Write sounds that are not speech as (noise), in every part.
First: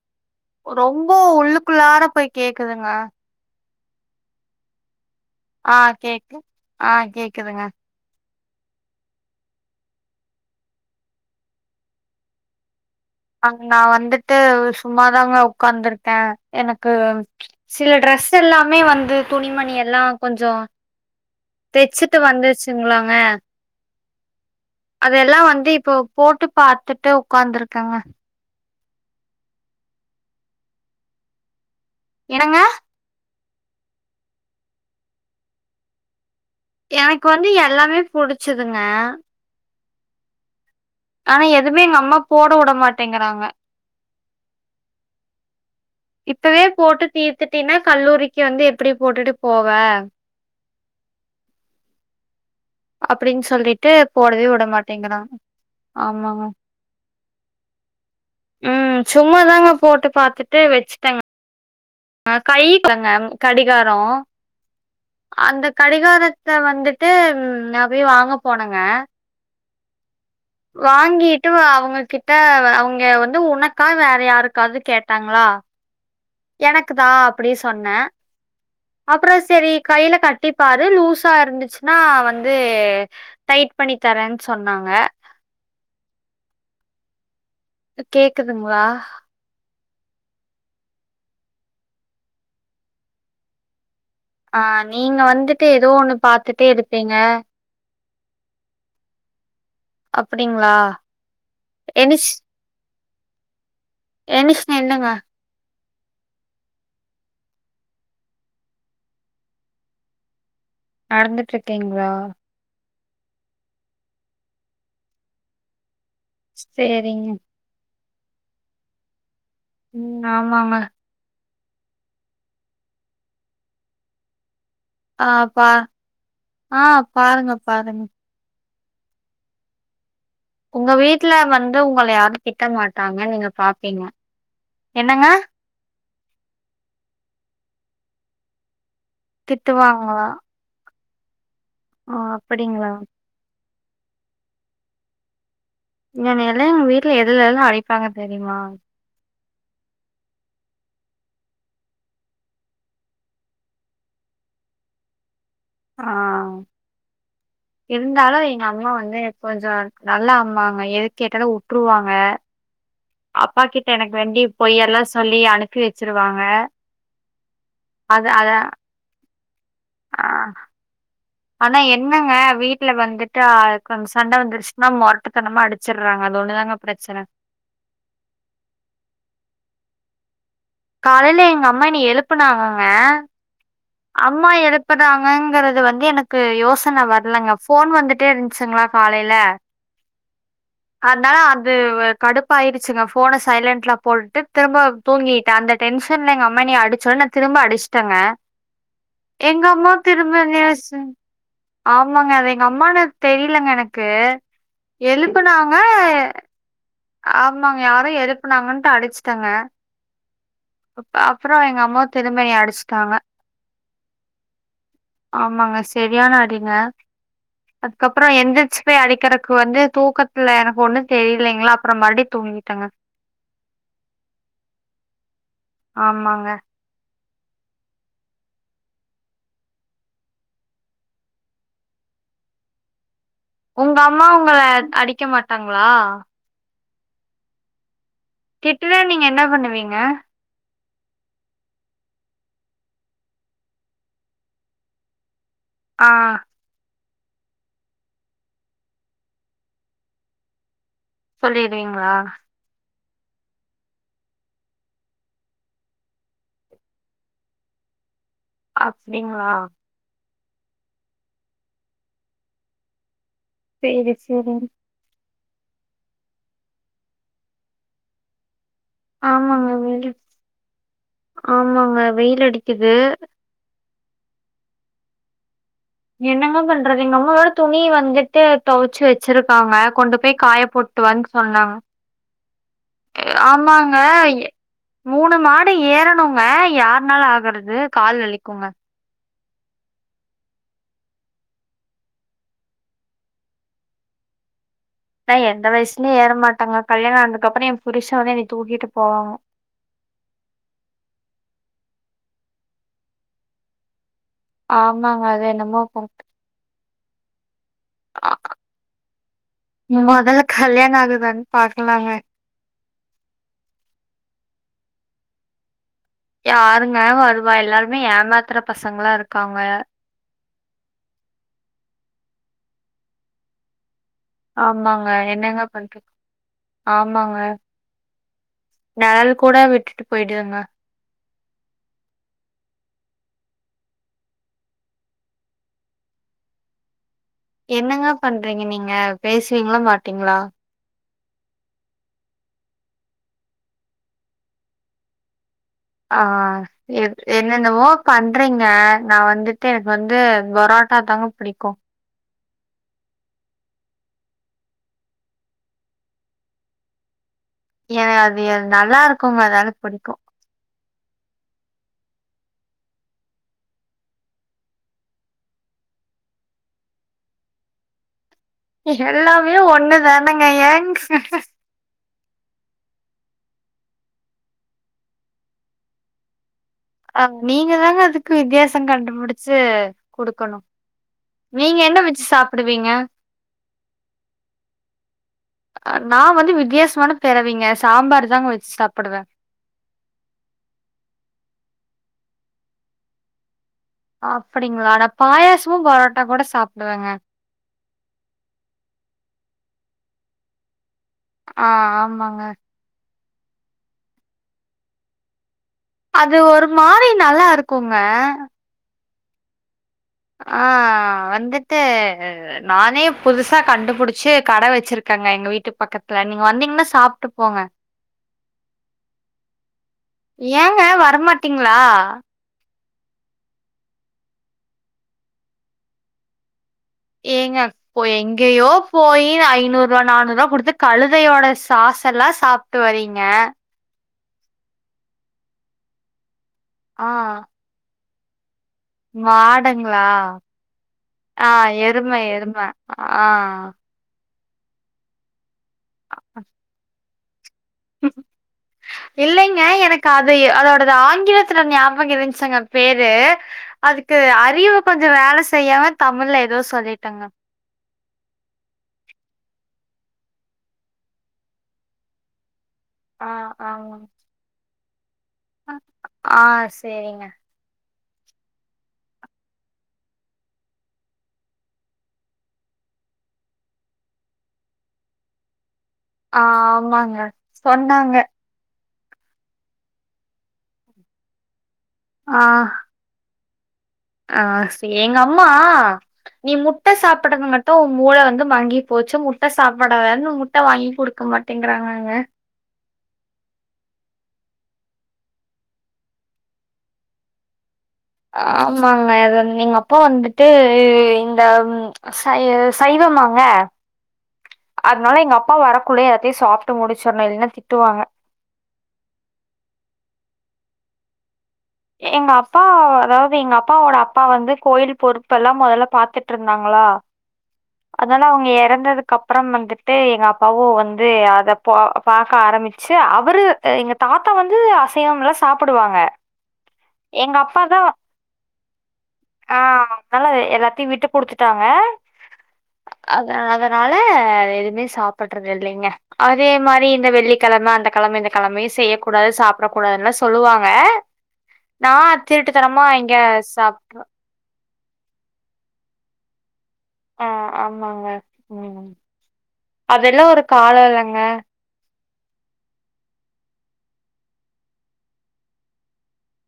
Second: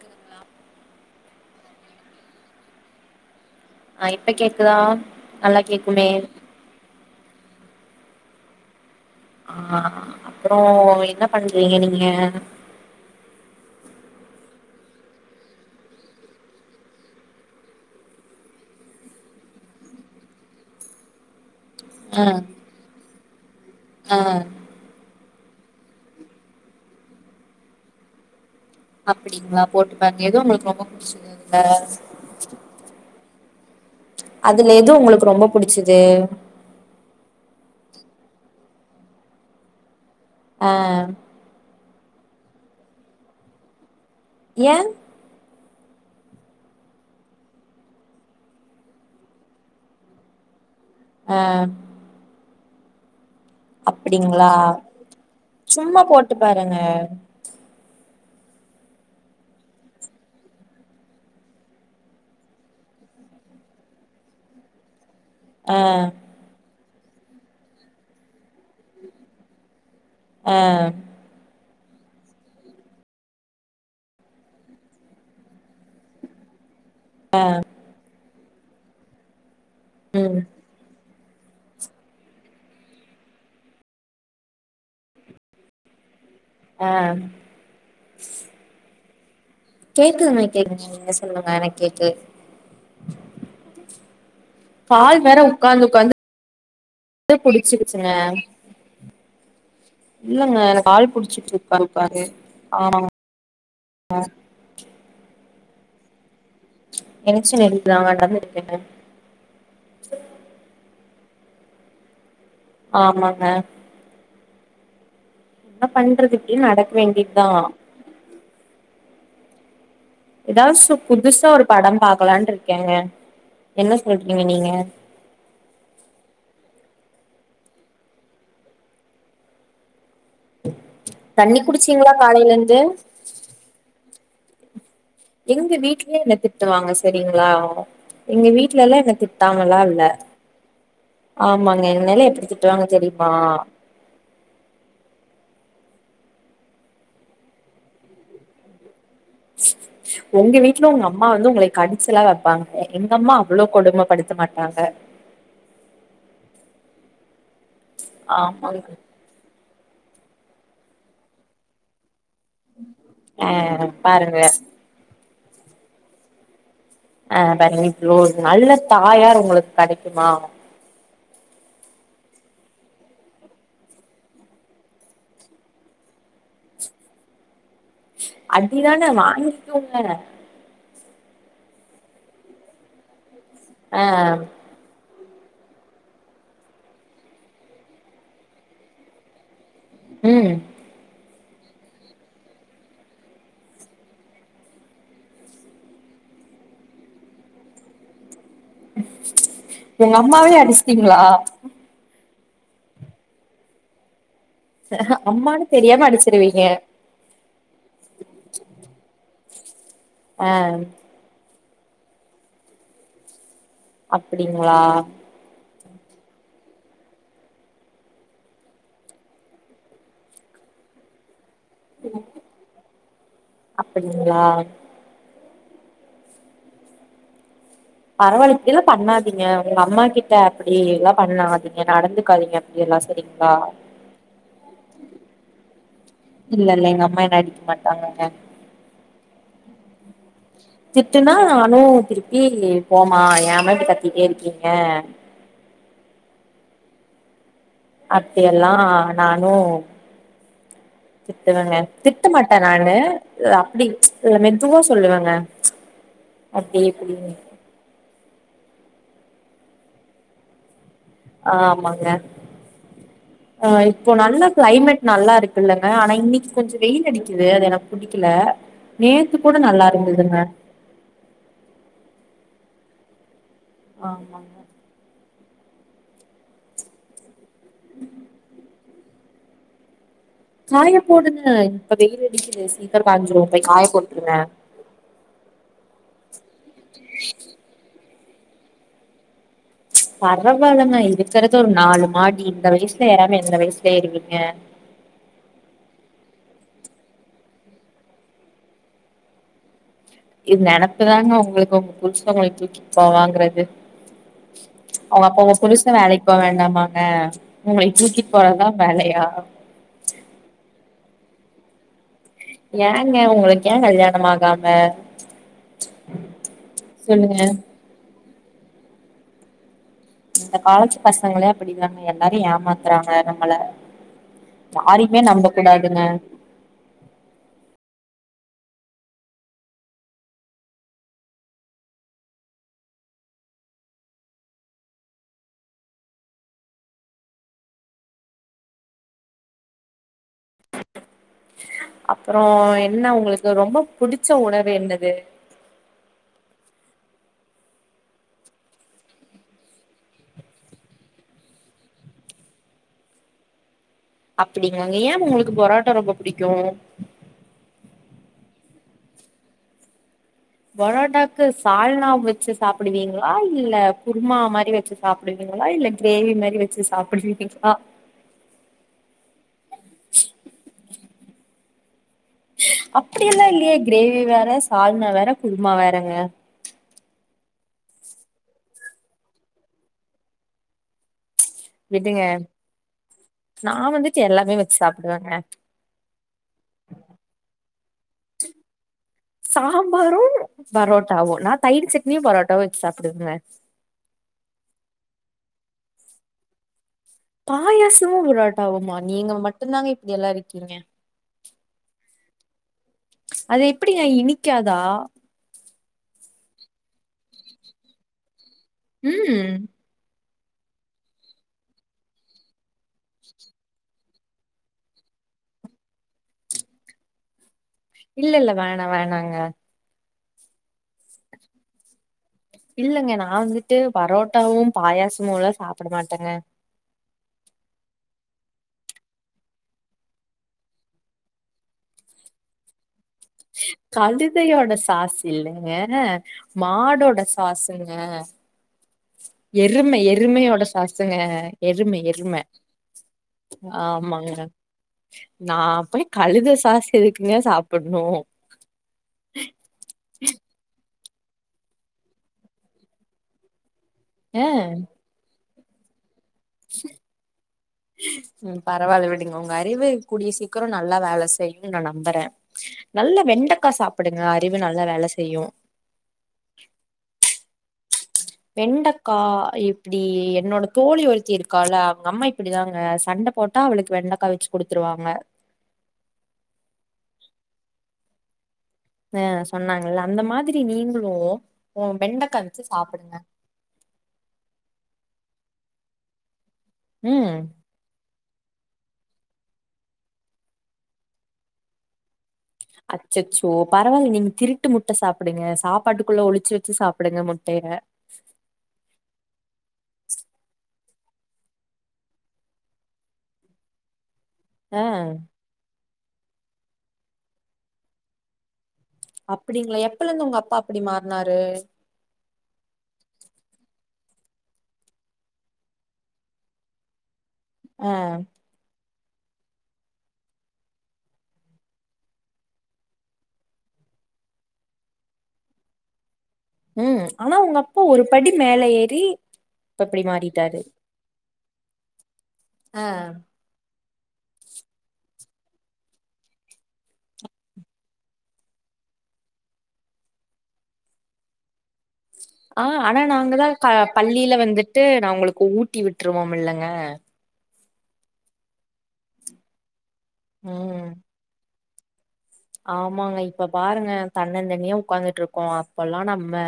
கிதுங்ளா ரொம்ப உள்ளுக்குள்ளார போய் கேக்குதுங்க ஆ இப்ப கேக்குதா நல்லா ஆ கேக்குமே கேக்கு ஆ கேக்குதுங்க ஆ அப்புறோ என்ன பண்றீங்க நீங்க அ நா வந்துட்டு சும்மாதாங்க உக்காந்துர்க்கே எனக்கு சில ட்ரெஸ் எல்லாமே வந்து துணிமணி எல்லா கொஞ்சோ தெச்சுட்டு ஆ வந்துர்ச்சுங்ளாங்க ஆ அதெல்லா வந்து இப்போ போட்டு பாத்துட்டு உக்காந்திருக்கேங்க அப்டிங்ளா போட்டு பார்ங்க எது உங்ளுக்கு ரொம்ப புச்சுகிதுங்க என்னங்க அதுல எது உங்களுக்கு ரொம்ப புடிச்சுது எனக்கு வந்து எல்லாமே புடிச்சுதுங்க ஆ ஆனா எதுமே எங்க அம்மா போட வுடமாட்டேங்கிறாங்க ஏ இப்பவே போட்டு தீத்துட்டீனா கல்லூரிக்கு வந்து எப்பிடி போட்டுட்டு போவே ஆ அப்டின் சொல்லிட்டு போடவே அப்டிங்களா வுடமாட்டேங்கிறாங் சும்மா போட்டு ஆமாங்க பாருங்க ம் சும்மா தாங்க போட்டு பாத்துட்டு வெச்சுடேங்க ஆ கை தாங்க கடிகாரொ அந்த ஆ கடிகாரத் த வந்துட்டு ம் நா போய் வாங்க போனங்க ஆ வாங்கிட் டு அவங்ககிட்ட அவங்க வந்து உனக்கா வேற யாருக்காது கேட்டாங்களா எனக்கு தா அப்டி சொன்ன அப்றோ செரி கையில ம் கட்டிப்பாரு லூஸா இருந்துச்சு னா வந்து டைட் பண்ணித் தரன்னு சொன்னாங்க ஆ கேக்குதுங்களா கேக்குதுங்க கேக்குது நீங்க சொல்லுங்க எனக் கேக்கு ஆ கால் நீங்க வந்துட்டு ஏதோ ஒண்ணு பாத்துட்டே எடுப்பீங்க (unintelligible) புடிச்சுருச்சுங்க இல்லங்க அப்டிங்களா எனக்கு ஆள் புடிச்சு எனிஷ் (unintelligible) ஆ ஆ என்னிச்சு நின்னுங்க (unintelligible) நடந்துற்றுக்க நடந்துட்டுருக்கிங்களா ஆமாங்க என்ன பண்றது இப்டியே நடக்க சேரிங்க. வேண்டிதா ம் ஆமாங்க. ஏதாவது சு புதுசா ஒரு படம் பாக்கலான்னுட்டுருக்கேங்க என்ன சொல்றீங்க நீங்க ஆ பா ஆ பாருங்க பாருங்க உங்க வீட்டுல தண்ணி வந்து உங்கள குடிச்சீங்களா யாரு காலையில திட்ட இருந்து மாட்டாங்க நீங்க பாப்பீங்க என்னங்க எங்க வீட்லயு என்ன திட்டுவாங்க செரிங்களா எங்க வீட்ல எல்லா என்ன திட் திட்டுவாங்களா ஆமாங்க ஓ! என்னைலா எப்பிடி திட்டுவாங்க அப்படிங்களா? தெரியுமா என்ன எல்லா எங்க வீட்டுல எதுல எல்லா அடிப்பாங்க தெரியுமா உங்க வீட்ல உங்க அம்மா வந்து உங்களைய வந்து கடிச்சில்லா வப்பாங்க எங்க அம்மா அவ்ளோ கொடுமப்படுத்த மாட்டாங்க ஆ இருந்தாலு எங்க ஆமாங்க அம்மா வந்து கொஞ்சோ நல்லா அம்மாங்க எதுக்கு கேட்டாலு வுட்டுருவாங்க ஆ அப்பா கிட்ட எனக்கு வேண்டி பாருங்க பொய்யெல்லா சொல்லி அனுப்பி வச்சிருவாங்க அ பாருங்க இவ்ளோ நல்ல தாயார் உங்களுக்கு ஆ கெடைக்குமா (inaudible) ஆனா என்னங்க வீட்ல வந்துட்டு அது கொஞ்ச சண்ட வந்துருச்சுனா மொரருட்டத்தனமா அடிச்சடறாங்க அது ஒன்னு தாங்க பிரச்சன அடிதான வாங்கிகோங்க காலைல எங்க அம்மா என்னை எழுப்பனாங்கங்க அம்மா எழுப் பனாகங்கறது வந்து எனக்கு யோசன வரலங்க போன் வந்துட்டே இருந்துச்சுங்களா காலைல ம் அதனால அது கடுப்பாயிருச்சுங்க ஃபோன சைலன்ட்ல போட்டுட்டு திரும்ப தூங்கிட்ட அந்த டென்ஷன்ல எங்க அம்மா என்ன அடிச்சொன்ன நா திரும்ப அடிச்சுட்டேங்க எங்கம்மா உங்க திரும்ப அம்மாவே என்ன அடிச்சாங்க அடிச்சிட்டீங்களா ஆமாங்க அது எங்க அம்மானு தெரிலங்க எனக்கு அம்மான்னு எழுப்பனாங்க தெரியாம அடிச்சிருவீங்க ஆமாங்க யாரோ எழுப்பனாங்கன்ட்டு அடிச்சுடேங்க அ அப்றோ எங்க அம்மா திரும்ப என்னை அடிச்ட்டாங்க அப்படிங்களா ஆமாங்க செரியான அடிங்க அதுக்கப்றோ எந்திரிச்சு போயி அடிக்கறக்கு வந்து தூக்கத்துல எனக்கு ஒண்ணு தெரியலேங்களா அப்றோ மறுபிடி தூங்கிட்டேங்க அப்டிங்களா ஆமாங்க பரவாயில்ல இப்டில்லா பண்ணாதீங்க உங்க அம்மா கிட்ட அப்டி எல்லா பண்ணாதீங்க நடந்துக்காதீங்க எல்லா சரிங்களா உங்க அம்மா உங்கள அடிக்க மாட்டாங்களா இல்ல இல்ல எங்க அம்மா என்ன அடிக்க மாட்டாங்கங்க திட்டுனா நீங்க என்ன பண்ணுவீங்க திட்டுனா நானு திருப்பி போமா ஏமா இப்டி கத்திட்டே இருக்கீங்க ஆ அப்டியல்லா நானு திட்டுவேங்க சொல்லிருவீங்களா திட்ட மாட் டே நானு அப்டி மெதுவா சொல்லுவேங்க அப்டி இப்டி அப்டிங்களா ஆமாங்க ஆ இப்போ சேரி நல்ல சேரி கிளைமேட் நல்லா இருக்குல்லங்க ஆனா இன்னைக்கு கொஞ்ச வெயில் அடிக்குது அது எனக்கு புடிக்கல நேத்து கூட ஆமாங்க நல்லா வெயில் இருந்துதுங்க ஆமாங்க வெயில் அடிக்குது ஆமாங் என்னங்க பண்றது எங்க அம்மா வேற துணி வந்துட்டு துவச்சு வெச்சிருக்காங்க கொண்டு போய் காய போட்டு வானு போடுங்க சொன்னாங்க இப்ப வெயில் அடிக்குது சீக்கிரோ காஞ்சிரு போய் காய ஆமாங்க போட்ருங்க மூணு மாடி ஏறணுங்க யார்னால ஆகறது கால் வலிக்குங்க பரவால்லங்க இருக்கறது ஒரு நாலு மாடி இந்த வயசுல ஏறாம எந்த வயசுல ஏறுவீங்க நா எந்த வயசுலயு ஏற மாட்டங்க கல்யாண ஆனதுக்கப்றோ என் புருஷ வந்து என்னை தூக்கிட்டு போவாங்க இது நினப்புதாங்க உங்களுக்கு உங்க புருச உங்கள தூக்கிட்டு போவாங்கறது அவ ஆமாங்க அப்ப அது உங்க என்னமோ புருஷ வேலைக்கு போக வேண்டாமா ஆ உங்களை தூக்கிட்டு போறதுதா வேலையா முதல்ல கல்யாண ஆகுதான்னு பாக்கலாங்க ஏங்க உங்களுக்கு ஏ கல்யாணம் ஆகாம யாருங்க சொல்லுங்க வருவா எல்லாருமே ஏமாத்தற பசங்களா இருக்காங்க இந்த காலத்து பசங்களே அப்டிதாங்க எல்லாரையு ஏமாத்தறாங்க நம்மள ஆமாங்க யாரையுமே என்னங்க நம்பகூடாதுங்க பண்றது ஆமாங்க நிழல் கூட விட்டுட்டு போயிடுதுங்க என்னங்க பண்றீங்க நீங்க பேசுவீங்களா மாட்டீங்களா அப்புற என்ன உங்களுக்கு ரொம்ப புடிச்ச உணவு என்னது ஆ என் என்னென்னவோ பண்றீங்க நான் வந்துட்டு எனக்கு வந்து பரோட்டா தாங்க பிடிக்கு அப்படிங்களாங்க ஏ உங்களுக்கு பொரோட்டா ரொம்ப பிடிக்கு ஏ அது நல்லா இருக்குங்க அதால பிடிக்கு பரோட்டாக்கு சால்னா வச்சு சாப்பிடுவீங்களா இல்ல குருமா மாரி வச்சு சாப்பிடுவீங்களா இல்ல கிரேவி மாரி வெச்சு சாப்பிடுவீங்களா எல்லாமே ஒண்ணுதானங்க ஏங்க அப்படியெல்லா இல்லையே கிரேவி வேற சால்னா வேற குருமா வேறங்க அ நீங்க தாங்க அதுக்கு வித்தியாசம் கண்டுபிடிச்சு குடுக்கணும் நீங்க என்ன விடுங்க வெச்சு சாப்பிடுவீங்க எம்மி வச்சு சாப்பிடுவாங்க நான் வந்து வித்தியாசமான பெறவீங்க சாம்பார் தாங்க வச்சு சாப்பிடுவேன் சாம்பாரும் பரோட்டாவும் நான் தயிர் சட்னியும் பரோட்டாவும் வச்சு சாப்பிடுவேங்க அப்டிங்களா நா பாயசமும் பரோட்டா கூட சாப்பிடுவேங்க பாயசமும் பரொட்டாவுமா நீங்க மட்டும்தாங்க இப்படி எல்லாம் இருக்கீங்க ஆ ஆமாங்க அது எப்படிங்க இனிக்காதா அது ஒரு மாரி நல்லாருக்கொங்க ம் ஆ வந்துட்டு நானே புதுசா கண்டுபுடிச்சு கட வச்சிருக்கேங்க எங்க வீட்டு பக்கத்துல நீங்க வந்தீங்கன்னா சாப்ட்டு போங்க இல்ல இல்ல வேணாம் வேணாங்க ஏங்க வரமாட்டீங்களா இல்லங்க நான் வந்துட்டு பரோட்டாவும் பாயாசமும்லாம் சாப்பிட மாட்டேங்க ஏங்க இப்ப எங்கேயோ போயி ஐநூறு ரூவா நானூறு ரூபா குடுத்து கழுதையோட சாஸ்லாம் சாப்ப விட்டு வரீங்க கழுதையோட சாசு இல்லங்க ஆ மாடோட சாசுங்க எருமை மாடுங்களா எருமையோட சாசங்க எருமை எரும ஆ ஆமாங்க நா போய் கழுத சாச எதுக்குங்க சாப்பிடணும் ஆ இல்லைங்க எனக்கு அது அதோடது ஆங்கிலத்துல ஞாபகம் இருஞ்சங்க பேரு அதுக்கு ஆ அறிவு கொஞ்ஜோம் வேல செய்யாம தமிழ்ல ஏதோ சொல்லிட்டங்க ம் பரவாயில விடுங்க உங்க அறிவு கூடிய சீக்கிரம் நல்லா வேல செய்யும்னு நான் நம்புறன் நல்லா ஆ வெண்டக்கா ஆமாங்க சாப்பிடுங்க அறிவு நல்லா வேல செய்யும் ஆ செரிங்க வெண்டக்கா எப்டி என்னோட தோழி ஒருத்தி இருக்கால அவங்க அம்மா இப்டிதாங்க சண்ட போட்டா அவளுக்கு வெண்டக்காய் வெச்சு கொடுத்துருவாங்க ஆ ஆமாங்க சொன்னாங்க ஆ சொன்னாங்கல்ல அந்த மாதிரி நீங்ளும் வெண்டக்க வச்சு ஆ சாப்பிடுங்க ஆ செ எங்க அம்மா நீ முட்ட ம் சாப்படுது மட் டும் உ மூள வந்து மங்கி போச்சு முட்ட சாப்படாதனு முட்டை வாங்கி குடுக்க மாட்டேங்கிறாங்காங்க அச்சச்சஓ பரவால்ல நீங்க திருட்டு முட்ட சாப்பிடுங்க சாப்பாட்டுக்குள்ள ஒழிச்சு வச்சு சாப்புடுங்க முட்டய ஆமாங்க எங்க அப்பா வந்துட்டு இந்த சை சைவமாங்க ஆ அதனால எங்க அப்பா வரக்குள்ள எலாத்தையும் சாப்பிட்டு முடிச்சடனு இல்லன்னா திட்டுவாங்க அப்படிங்களா எப்பல இருந்து உங்க அப்பா அப்டி மாறனாரு எங்க அப்பா அதாவது எங்க அப்பாவோட அப்பா வந்து கோயில் பொறுப்பு எல்லாம் மொதல்ல பாத்துட்டு இருந்தாங்களா ஆ அதுல அவங்க இறந்ததுக்கு கப்பறம் வந்துட்டு எங்க அப்பாவோ வந்து அத போ பாக்க ஆரம்பிச்சு அவரு த எங்க தாத்தா வந்து அசைவம்ல சாப்டுவாங்க ம் ஆனா எங்க உங்க அப்பா தான் ஒரு படி மேல ஏறி ஆ இப்ப இப்டி நல்ல மாறிட்டாரு எல்லாத்தையும் விட்டு குடுத்து ட்டாங்க அத அதனால எதுமே சாப்பிடறது இல்லீங்க அதே மாரி இந்த வெள்ளிக்கழம அந்த கழம இந்த கழமயும் செய்யக் கூடாது சாப்படக் கூடாதுல்லா சொல்லுவாங்க நான் ஆ ஆனா நாங்கதான் பள்ளியில வந்துட்டு நா உங்களுக்கு ஊட்டி விட்ருவோம் இல்லைங்க ஆ ஆமாங்க ம் அதெல்லாம் ஒரு காலோ ம் இல்லங்க ஆமாங்க இப்ப பாருங்க தன்ன தனியே உட்காந்துட்டு இருக்கோம் அப்பல்லாம் நம்ம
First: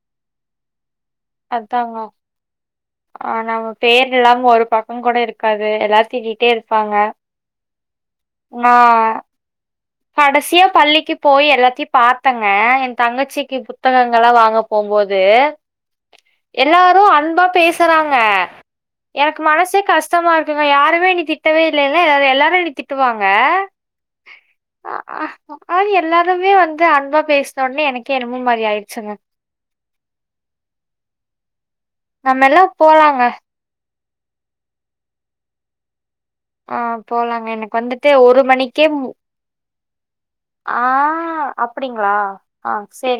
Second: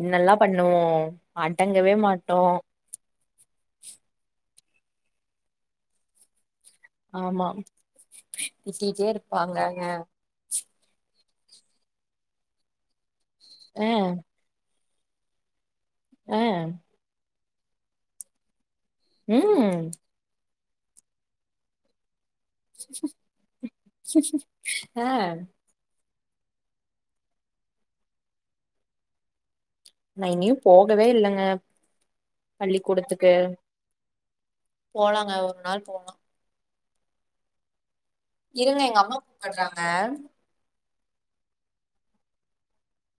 என்னல்லாம் பண்ணுவோம் அடங்கவே அதாங்க மாட்டோம் ஆ நம்ம பேர் இல்லாம ஒரு பக்கம் கூட இருக்காது எல்லாரும் திட்டிட்டே இருப்பாங்க ஆமாம் திட்டிட்டே இருப்பாங்கங்க கடசியா பள்ளிக்கு போய் எல்லாத்தையும் பாத்தேங்க என் தங்கச்சிக்கு ஆ புத்தகங்கள்லாம் வாங்க போம்போது ஆ எல்லாரும் அன்பா பேசறாங்க எனக்கு ம் மனசே கஷ்டமா இருக்குங்க யாருமே என்ன திட்டவே இல்ல என்ன எல்லாரும் எல்லாரும் என்ன திட்டுவாங்க ஆ அ ஆ எல்லாருமே வந்து அன்பா பேசின உடனே எனக்கே என்னமோ மாரி ஆயிடுச்சுங்க நான் இனியும் போகவே இல்லங்க நம்ம எல்லாம் போலாங்க பள்ளிக்கூடத்துக்கு போலாங்க ஒரு நாள் போலாம் ஆ போலாங்க எனக்கு வந் இருங்க எங்க அம்மா கூப்பறாங்க ஆ அப்டிங்களா ஆ சேர்